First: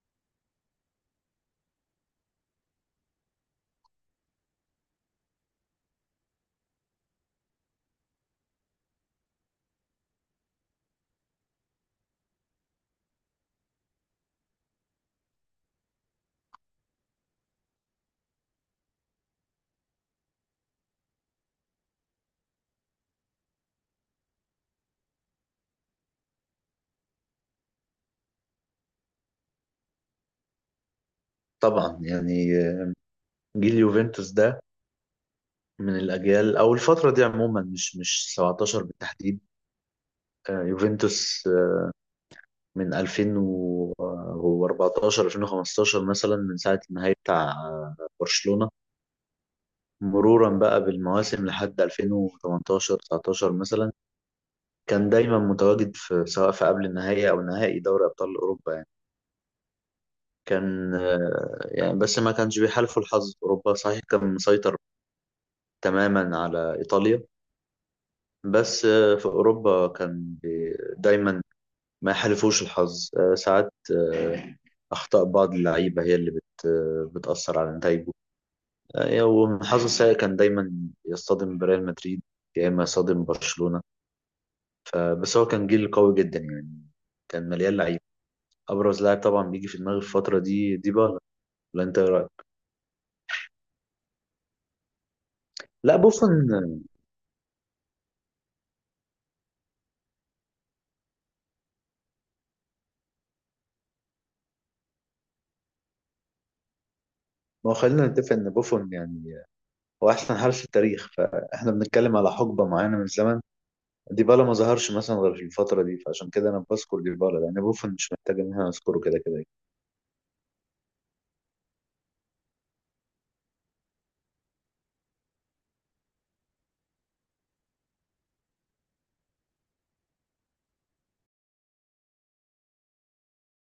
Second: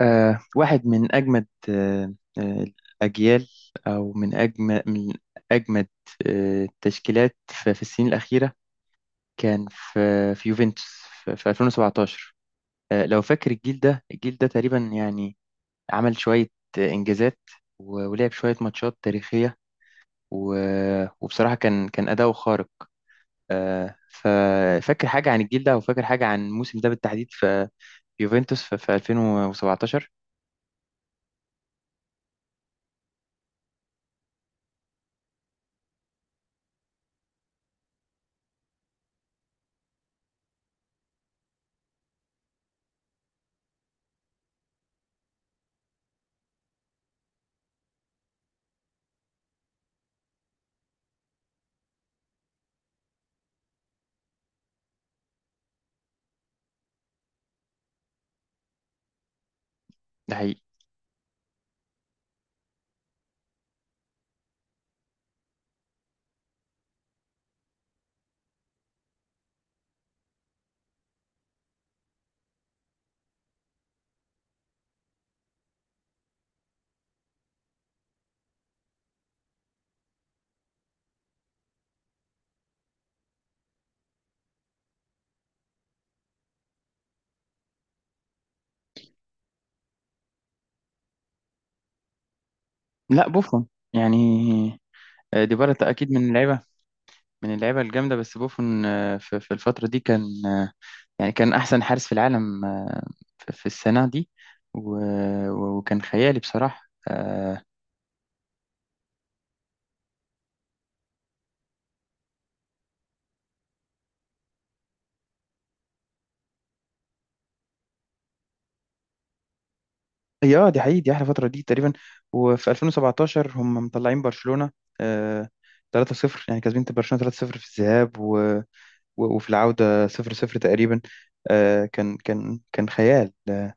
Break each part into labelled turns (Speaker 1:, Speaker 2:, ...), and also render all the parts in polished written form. Speaker 1: واحد من أجمد الأجيال، أو من أجمد أجمد التشكيلات في السنين الأخيرة. كان في يوفنتوس في 2017. لو فاكر الجيل ده الجيل ده تقريبا، يعني عمل شوية إنجازات، و- ولعب شوية ماتشات تاريخية، و- وبصراحة كان أداؤه خارق. ففاكر حاجة عن الجيل ده، أو فاكر حاجة عن الموسم ده بالتحديد، في يوفنتوس في 2017
Speaker 2: طبعا يعني، جيل يوفنتوس ده من الاجيال او الفتره دي عموما، مش 17 بالتحديد. يوفنتوس، من 2014 2015 مثلا، من ساعه النهائي بتاع برشلونه، مرورا بقى بالمواسم لحد 2018 19 مثلا. كان دايما متواجد في، سواء في قبل النهائي او نهائي دوري ابطال اوروبا يعني.
Speaker 1: ده؟
Speaker 2: كان يعني، بس ما كانش بيحالفه الحظ في اوروبا، صحيح كان مسيطر تماما على ايطاليا. بس في أوروبا كان دايما ما يحالفوش الحظ. ساعات أخطاء بعض اللعيبة هي اللي بت آه، بتأثر على نتايجه. وحظه السيء كان دايما يصطدم بريال مدريد يا إما يصطدم برشلونة. بس هو كان جيل قوي جدا يعني، كان مليان لعيبة. أبرز لاعب طبعا بيجي في دماغي في الفترة دي ديبالا. ولا أنت إيه رأيك؟
Speaker 1: لا، بوفون. يعني، ديبالا
Speaker 2: لا،
Speaker 1: اكيد من
Speaker 2: بوفون.
Speaker 1: اللعيبه، الجامده. بس بوفون في الفتره دي كان، يعني كان احسن حارس في العالم في السنه دي. و- و- وكان خيالي بصراحه.
Speaker 2: ما هو خلينا نتفق إن بوفون يعني هو أحسن حارس في التاريخ، فإحنا بنتكلم على حقبة معينة من الزمن. ديبالا ما ظهرش مثلا غير في الفترة دي، فعشان كده أنا بذكر ديبالا، لأن بوفون مش محتاج إن أنا أذكره كده كده.
Speaker 1: هي دي حقيقي، دي احلى فتره دي تقريبا. وفي 2017 هم مطلعين برشلونه آه، 3-0، يعني كاسبين برشلونه 3-0 في الذهاب، و- و- وفي العوده 0-0 تقريبا. كان خيال.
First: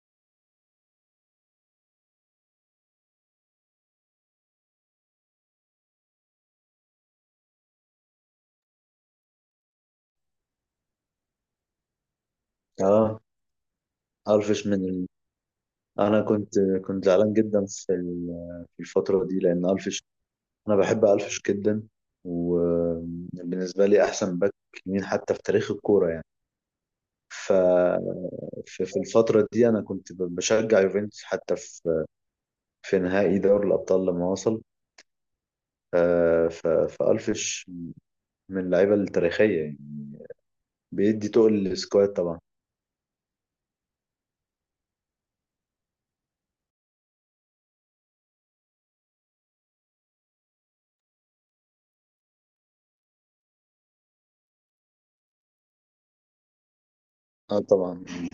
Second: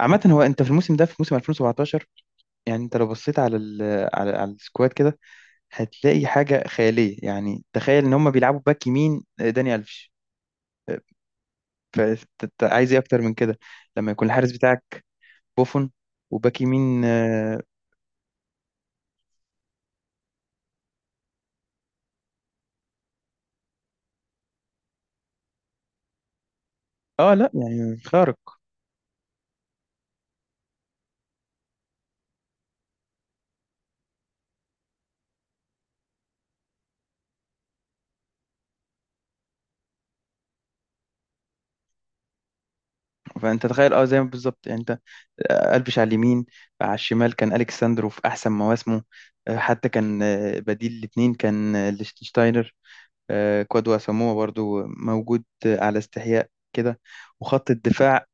Speaker 1: عامة، هو انت في الموسم ده، في موسم 2017، يعني انت لو بصيت على السكواد كده، هتلاقي حاجة خيالية. يعني تخيل ان هم بيلعبوا باك يمين داني الفيش، فانت عايز ايه
Speaker 2: اه،
Speaker 1: اكتر من كده، لما يكون الحارس
Speaker 2: ألفيش
Speaker 1: بتاعك بوفون
Speaker 2: أنا كنت
Speaker 1: وباك يمين.
Speaker 2: كنت زعلان جدا في الفترة دي لأن ألفيش. أنا بحب ألفيش جدا، وبالنسبة لي أحسن باك يمين حتى في تاريخ الكورة يعني.
Speaker 1: لا،
Speaker 2: ف
Speaker 1: يعني خارق.
Speaker 2: في الفترة دي أنا كنت بشجع يوفنتوس، حتى في في نهائي دوري الأبطال لما وصل. فألفيش من اللعيبة التاريخية يعني، بيدي تقل للسكواد طبعا.
Speaker 1: فانت تخيل زي ما بالظبط، يعني انت قلبش على اليمين، على الشمال كان الكساندرو في احسن مواسمه. حتى كان، بديل الاثنين كان، ليشتنشتاينر. كوادو اساموا برضو موجود، على استحياء كده.
Speaker 2: اه
Speaker 1: وخط
Speaker 2: طبعا،
Speaker 1: الدفاع،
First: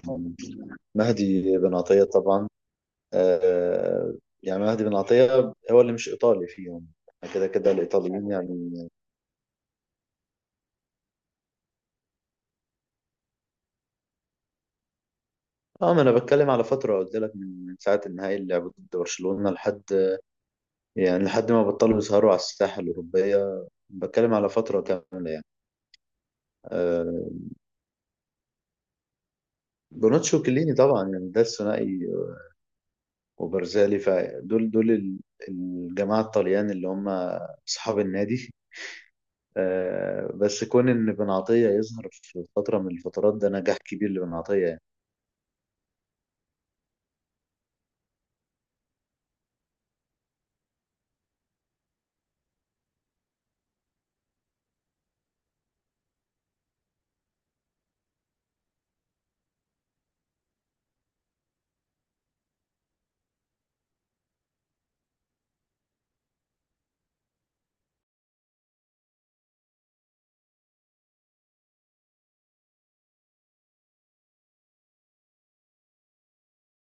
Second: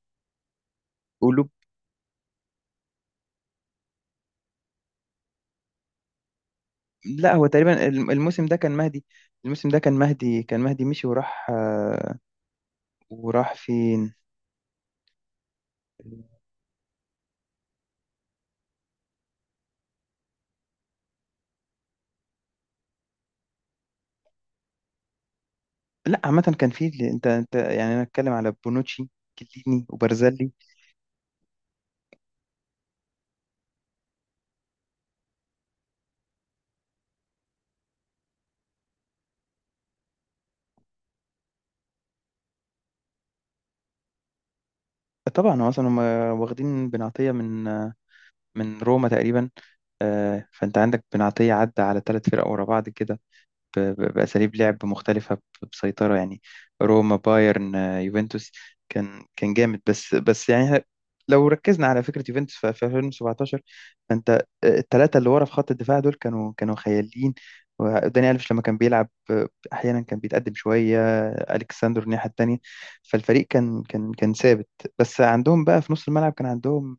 Speaker 2: مهدي بن عطية طبعا. آه يعني مهدي بن عطية هو اللي مش إيطالي فيهم،
Speaker 1: لا،
Speaker 2: كده
Speaker 1: هو
Speaker 2: كده
Speaker 1: تقريبا
Speaker 2: الإيطاليين
Speaker 1: الموسم ده كان
Speaker 2: يعني.
Speaker 1: مهدي. مشي وراح، وراح فين؟
Speaker 2: اه، ما أنا بتكلم على فترة، قلت لك من ساعة النهائي اللي لعبوه ضد برشلونة لحد، يعني لحد ما بطلوا يسهروا على الساحة الأوروبية. بتكلم على فترة كاملة يعني.
Speaker 1: لا عامة كان في انت
Speaker 2: آه
Speaker 1: انت يعني انا اتكلم على بونوتشي، كيليني
Speaker 2: بونوتشي
Speaker 1: وبرزالي.
Speaker 2: وكليني طبعا يعني، ده الثنائي وبرزالي، فدول الجماعة الطليان اللي هم أصحاب النادي. بس كون ان بن عطية يظهر في فترة من الفترات ده نجاح كبير لبن عطية يعني.
Speaker 1: طبعا هو اصلا هم واخدين بن عطية من روما تقريبا. فانت عندك بن عطية عدى على ثلاث فرق ورا بعض كده، ب- ب- بأساليب لعب مختلفة، ب- بسيطرة يعني. روما، بايرن، يوفنتوس. كان جامد، بس يعني. لو ركزنا على فكرة يوفنتوس في 2017، فأنت، الثلاثة اللي ورا في خط الدفاع دول كانوا خياليين. وداني ألفيش لما كان بيلعب، أحيانا كان بيتقدم شوية، ألكساندر الناحية التانية. فالفريق كان ثابت. بس عندهم بقى في نص الملعب كان عندهم،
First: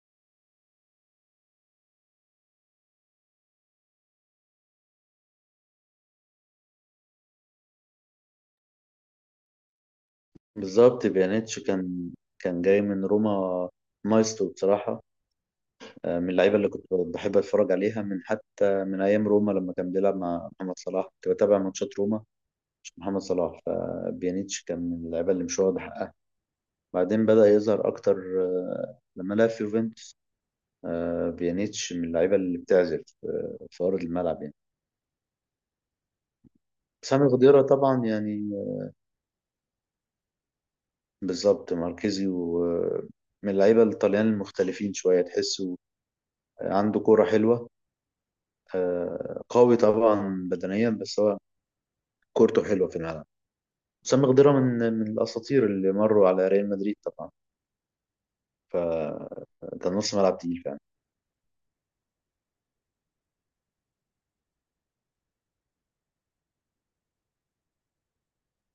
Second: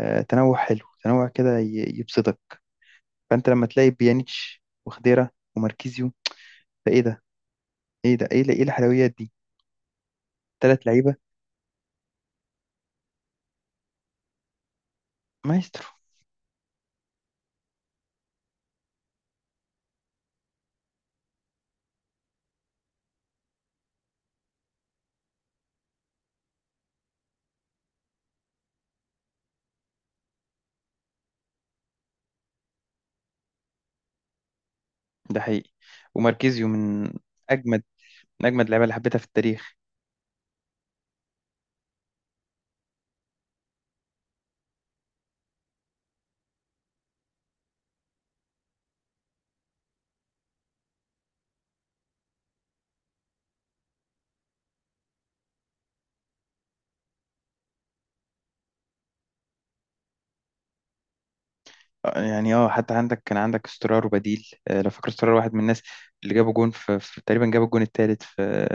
Speaker 1: تنوع حلو، تنوع كده ي- يبسطك. فأنت لما تلاقي بيانيتش وخديرة وماركيزيو، فإيه ده، ايه ده، ايه الحلويات دي! ثلاث
Speaker 2: بالظبط
Speaker 1: لعيبه.
Speaker 2: بيانيتش كان جاي من روما، مايسترو بصراحة.
Speaker 1: مايسترو.
Speaker 2: من اللعيبة اللي كنت بحب أتفرج عليها، من حتى من أيام روما لما كان بيلعب مع محمد صلاح، كنت بتابع ماتشات روما عشان محمد صلاح. فبيانيتش كان من اللعيبة اللي مش واخد حقها، بعدين بدأ يظهر أكتر لما لعب في يوفنتوس. بيانيتش من اللعيبة اللي بتعزف في أرض الملعب يعني.
Speaker 1: ده حقيقي. وماركيزيو من
Speaker 2: سامي خضيرة
Speaker 1: اجمد،
Speaker 2: طبعا يعني.
Speaker 1: اللعيبه اللي حبيتها في التاريخ.
Speaker 2: بالظبط ماركيزي ومن اللعيبة الطليان المختلفين شوية، تحسه عنده كورة حلوة. قوي طبعا بدنيا، بس هو كورته حلوة في الملعب. وسام خضيرة من الأساطير اللي مروا على ريال مدريد طبعا، فكان نص ملعب تقيل فعلا.
Speaker 1: يعني حتى كان عندك استرار وبديل، لو فاكر استرار، واحد من الناس اللي جابوا جون في تقريبا جاب الجون الثالث في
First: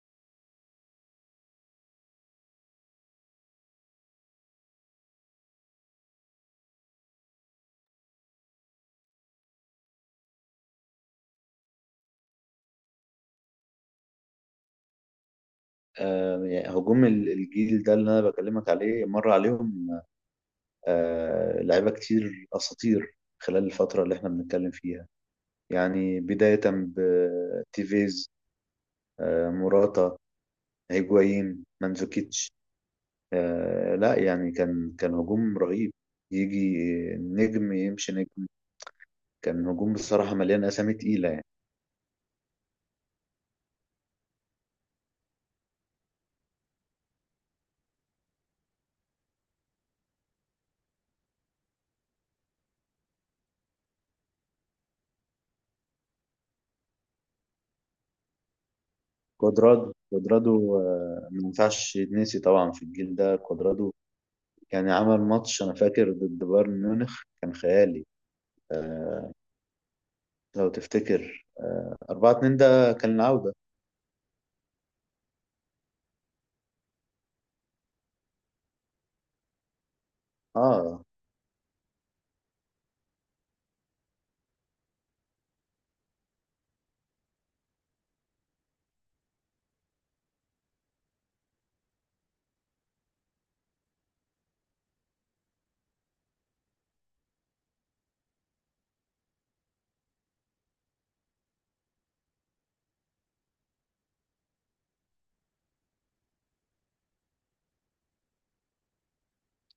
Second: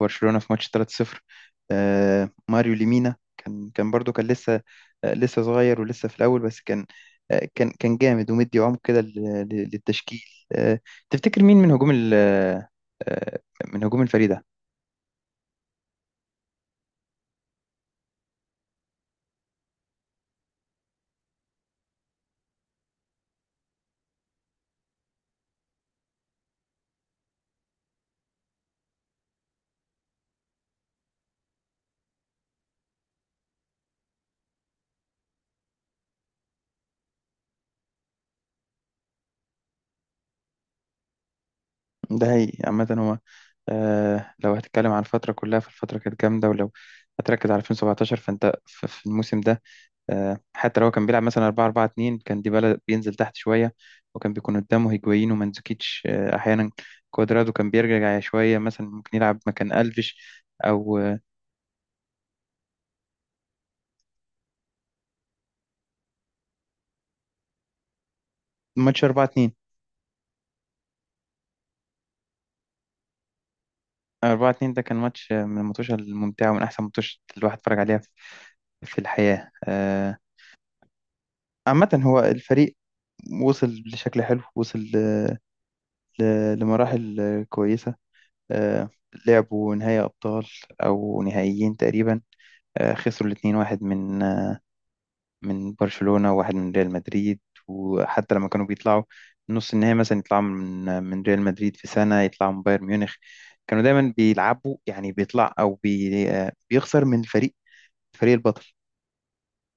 Speaker 1: برشلونه في ماتش 3-0. ماريو ليمينا كان برضو كان لسه، لسه صغير ولسه في الاول، بس كان، كان جامد، ومدي عمق كده للتشكيل. آه، تفتكر مين من هجوم آه، من هجوم الفريق ده؟
Speaker 2: يعني هجوم الجيل ده اللي أنا بكلمك عليه، مر عليهم لعيبة كتير أساطير خلال الفترة اللي احنا بنتكلم فيها يعني. بداية بتيفيز، موراتا، هيجوايين، مانزوكيتش. لا يعني، كان هجوم رهيب. يجي نجم يمشي نجم، كان هجوم بصراحة مليان أسامي تقيلة يعني.
Speaker 1: ده، هي، عامة هو، لو هتتكلم عن الفترة كلها فالفترة كانت جامدة، ولو هتركز على 2017 فانت في الموسم ده، حتى لو هو كان بيلعب مثلا 4-4-2، كان ديبالا بينزل تحت شوية، وكان بيكون قدامه هيجوين ومانزوكيتش. أحيانا كوادرادو كان بيرجع شوية، مثلا ممكن يلعب مكان
Speaker 2: كوادرادو
Speaker 1: ألفيش.
Speaker 2: كوادرادو
Speaker 1: أو
Speaker 2: ما ينفعش يتنسي طبعا في الجيل ده. كوادرادو يعني عمل ماتش، أنا فاكر ضد بايرن ميونخ، كان خيالي.
Speaker 1: ماتش 4
Speaker 2: آه
Speaker 1: 2
Speaker 2: لو تفتكر، 4-2، ده كان العودة.
Speaker 1: 4-2 ده كان ماتش، من الماتشات الممتعة ومن أحسن ماتش الواحد اتفرج عليها في الحياة.
Speaker 2: اه،
Speaker 1: عامة هو الفريق وصل لشكل حلو، وصل ل- لمراحل كويسة. آه، لعبوا نهائي أبطال أو نهائيين تقريبا. خسروا الاتنين، واحد من برشلونة وواحد من ريال مدريد. وحتى لما كانوا بيطلعوا نص النهائي مثلا، يطلعوا من ريال مدريد، في سنة يطلعوا من بايرن ميونخ. كانوا دايما بيلعبوا، يعني بيطلع، أو بي آه، بيخسر من الفريق البطل.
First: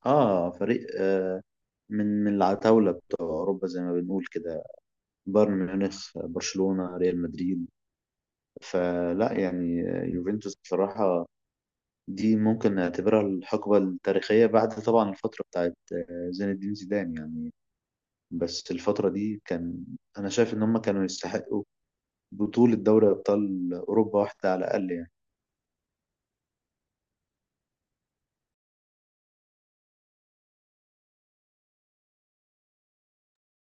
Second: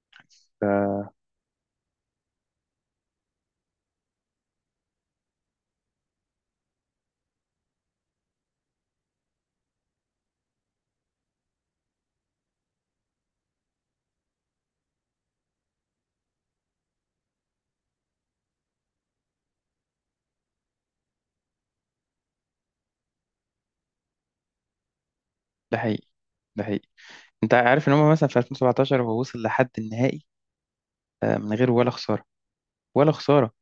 Speaker 2: اه، فريق من العتاولة بتوع أوروبا زي ما بنقول كده، بايرن ميونخ، برشلونة، ريال مدريد. فلا يعني، يوفنتوس بصراحة، دي ممكن نعتبرها الحقبة التاريخية بعد طبعا الفترة بتاعت زين الدين زيدان يعني. بس الفترة دي كان، أنا شايف إن هم كانوا يستحقوا بطولة دوري أبطال أوروبا واحدة على الأقل يعني.
Speaker 1: ده حقيقي. ده حقيقي. أنت عارف إن هم مثلا في 2017 هو وصل لحد النهائي، من غير ولا خسارة، ولا خسارة،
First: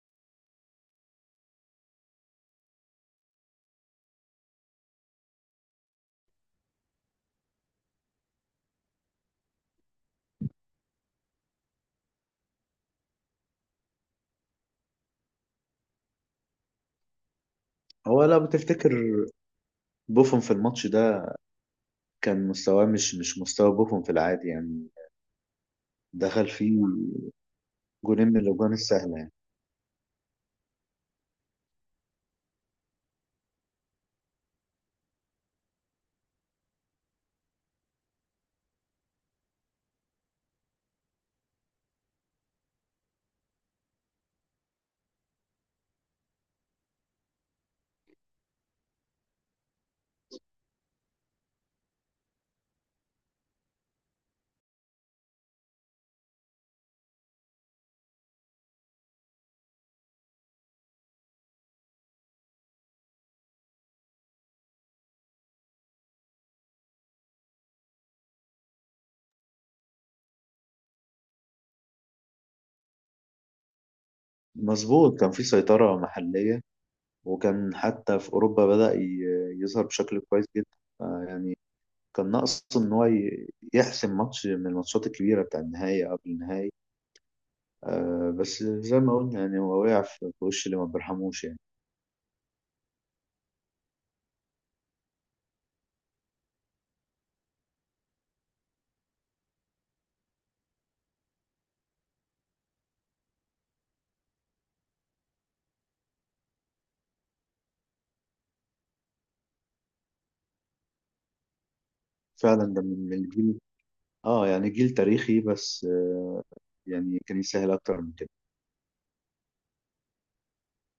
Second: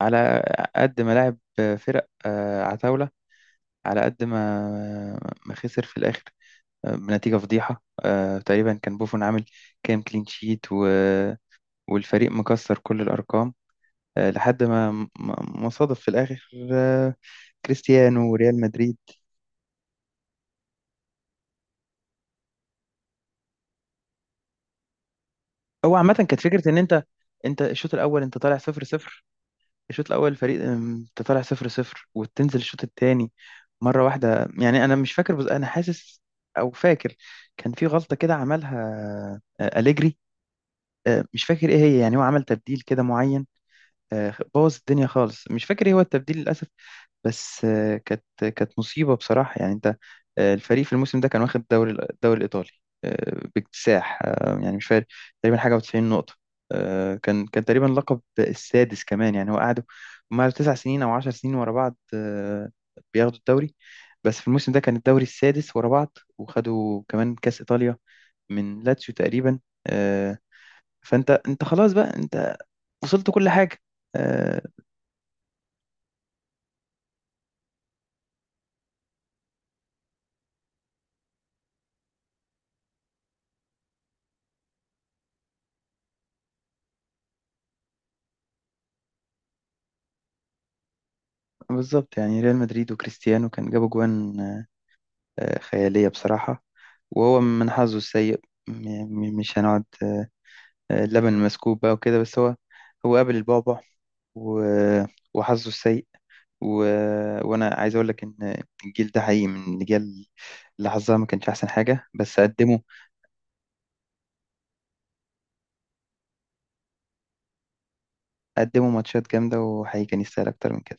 Speaker 1: على قد ما لعب فرق عتاولة، على قد ما ما خسر في الآخر، بنتيجة فضيحة. تقريبا كان بوفون عامل كام كلين شيت، و... والفريق مكسر كل الأرقام. لحد ما مصادف في الآخر،
Speaker 2: هو
Speaker 1: كريستيانو
Speaker 2: لو
Speaker 1: وريال
Speaker 2: بتفتكر،
Speaker 1: مدريد.
Speaker 2: بوفون في الماتش ده كان مستواه مش مستوى بوفون في العادي يعني،
Speaker 1: هو عامة كانت
Speaker 2: دخل
Speaker 1: فكرة إن،
Speaker 2: فيه
Speaker 1: أنت الشوط الأول
Speaker 2: جولين من
Speaker 1: أنت طالع
Speaker 2: الأجوان السهلة
Speaker 1: 0-0.
Speaker 2: يعني.
Speaker 1: الشوط الاول الفريق، انت طالع 0-0 وتنزل الشوط التاني مره واحده. يعني انا مش فاكر، بس انا حاسس، او فاكر، كان في غلطه كده عملها، أليجري. مش فاكر ايه هي، يعني هو عمل تبديل كده معين، بوظ الدنيا خالص. مش فاكر ايه هو التبديل للأسف. بس، كانت مصيبة بصراحة. يعني انت، الفريق في الموسم ده كان واخد الدوري، الإيطالي، باكتساح. يعني مش فارق تقريبا حاجة و90 نقطة. كان تقريبا لقب السادس كمان. يعني هو قعدوا هم قعدوا 9 سنين أو 10 سنين ورا بعض، بياخدوا الدوري. بس في الموسم ده كان الدوري السادس ورا بعض، وخدوا كمان كأس إيطاليا من لاتسيو تقريبا. آه، فانت انت خلاص بقى، انت وصلت كل حاجة. آه،
Speaker 2: مظبوط، كان في سيطرة محلية، وكان حتى في أوروبا بدأ يظهر بشكل كويس جدا. يعني كان ناقص إن هو يحسم ماتش من الماتشات الكبيرة، بتاع النهائي قبل النهائي. بس زي ما قلنا يعني، هو وقع في وش اللي ما بيرحموش يعني.
Speaker 1: بالظبط يعني، ريال مدريد وكريستيانو كان جابوا جوان خيالية بصراحة. وهو من حظه السيء، م- مش هنقعد. اللبن مسكوب بقى وكده. بس هو قابل البعبع، و- وحظه السيء، و... وأنا عايز أقول لك إن الجيل ده حقيقي من الأجيال اللي حظها ما كانش أحسن حاجة. بس
Speaker 2: فعلا، ده من الجيل. اه يعني جيل تاريخي، بس يعني كان يسهل أكتر من كده.
Speaker 1: قدموا ماتشات جامدة، وحقيقي كان يستاهل أكتر من كده.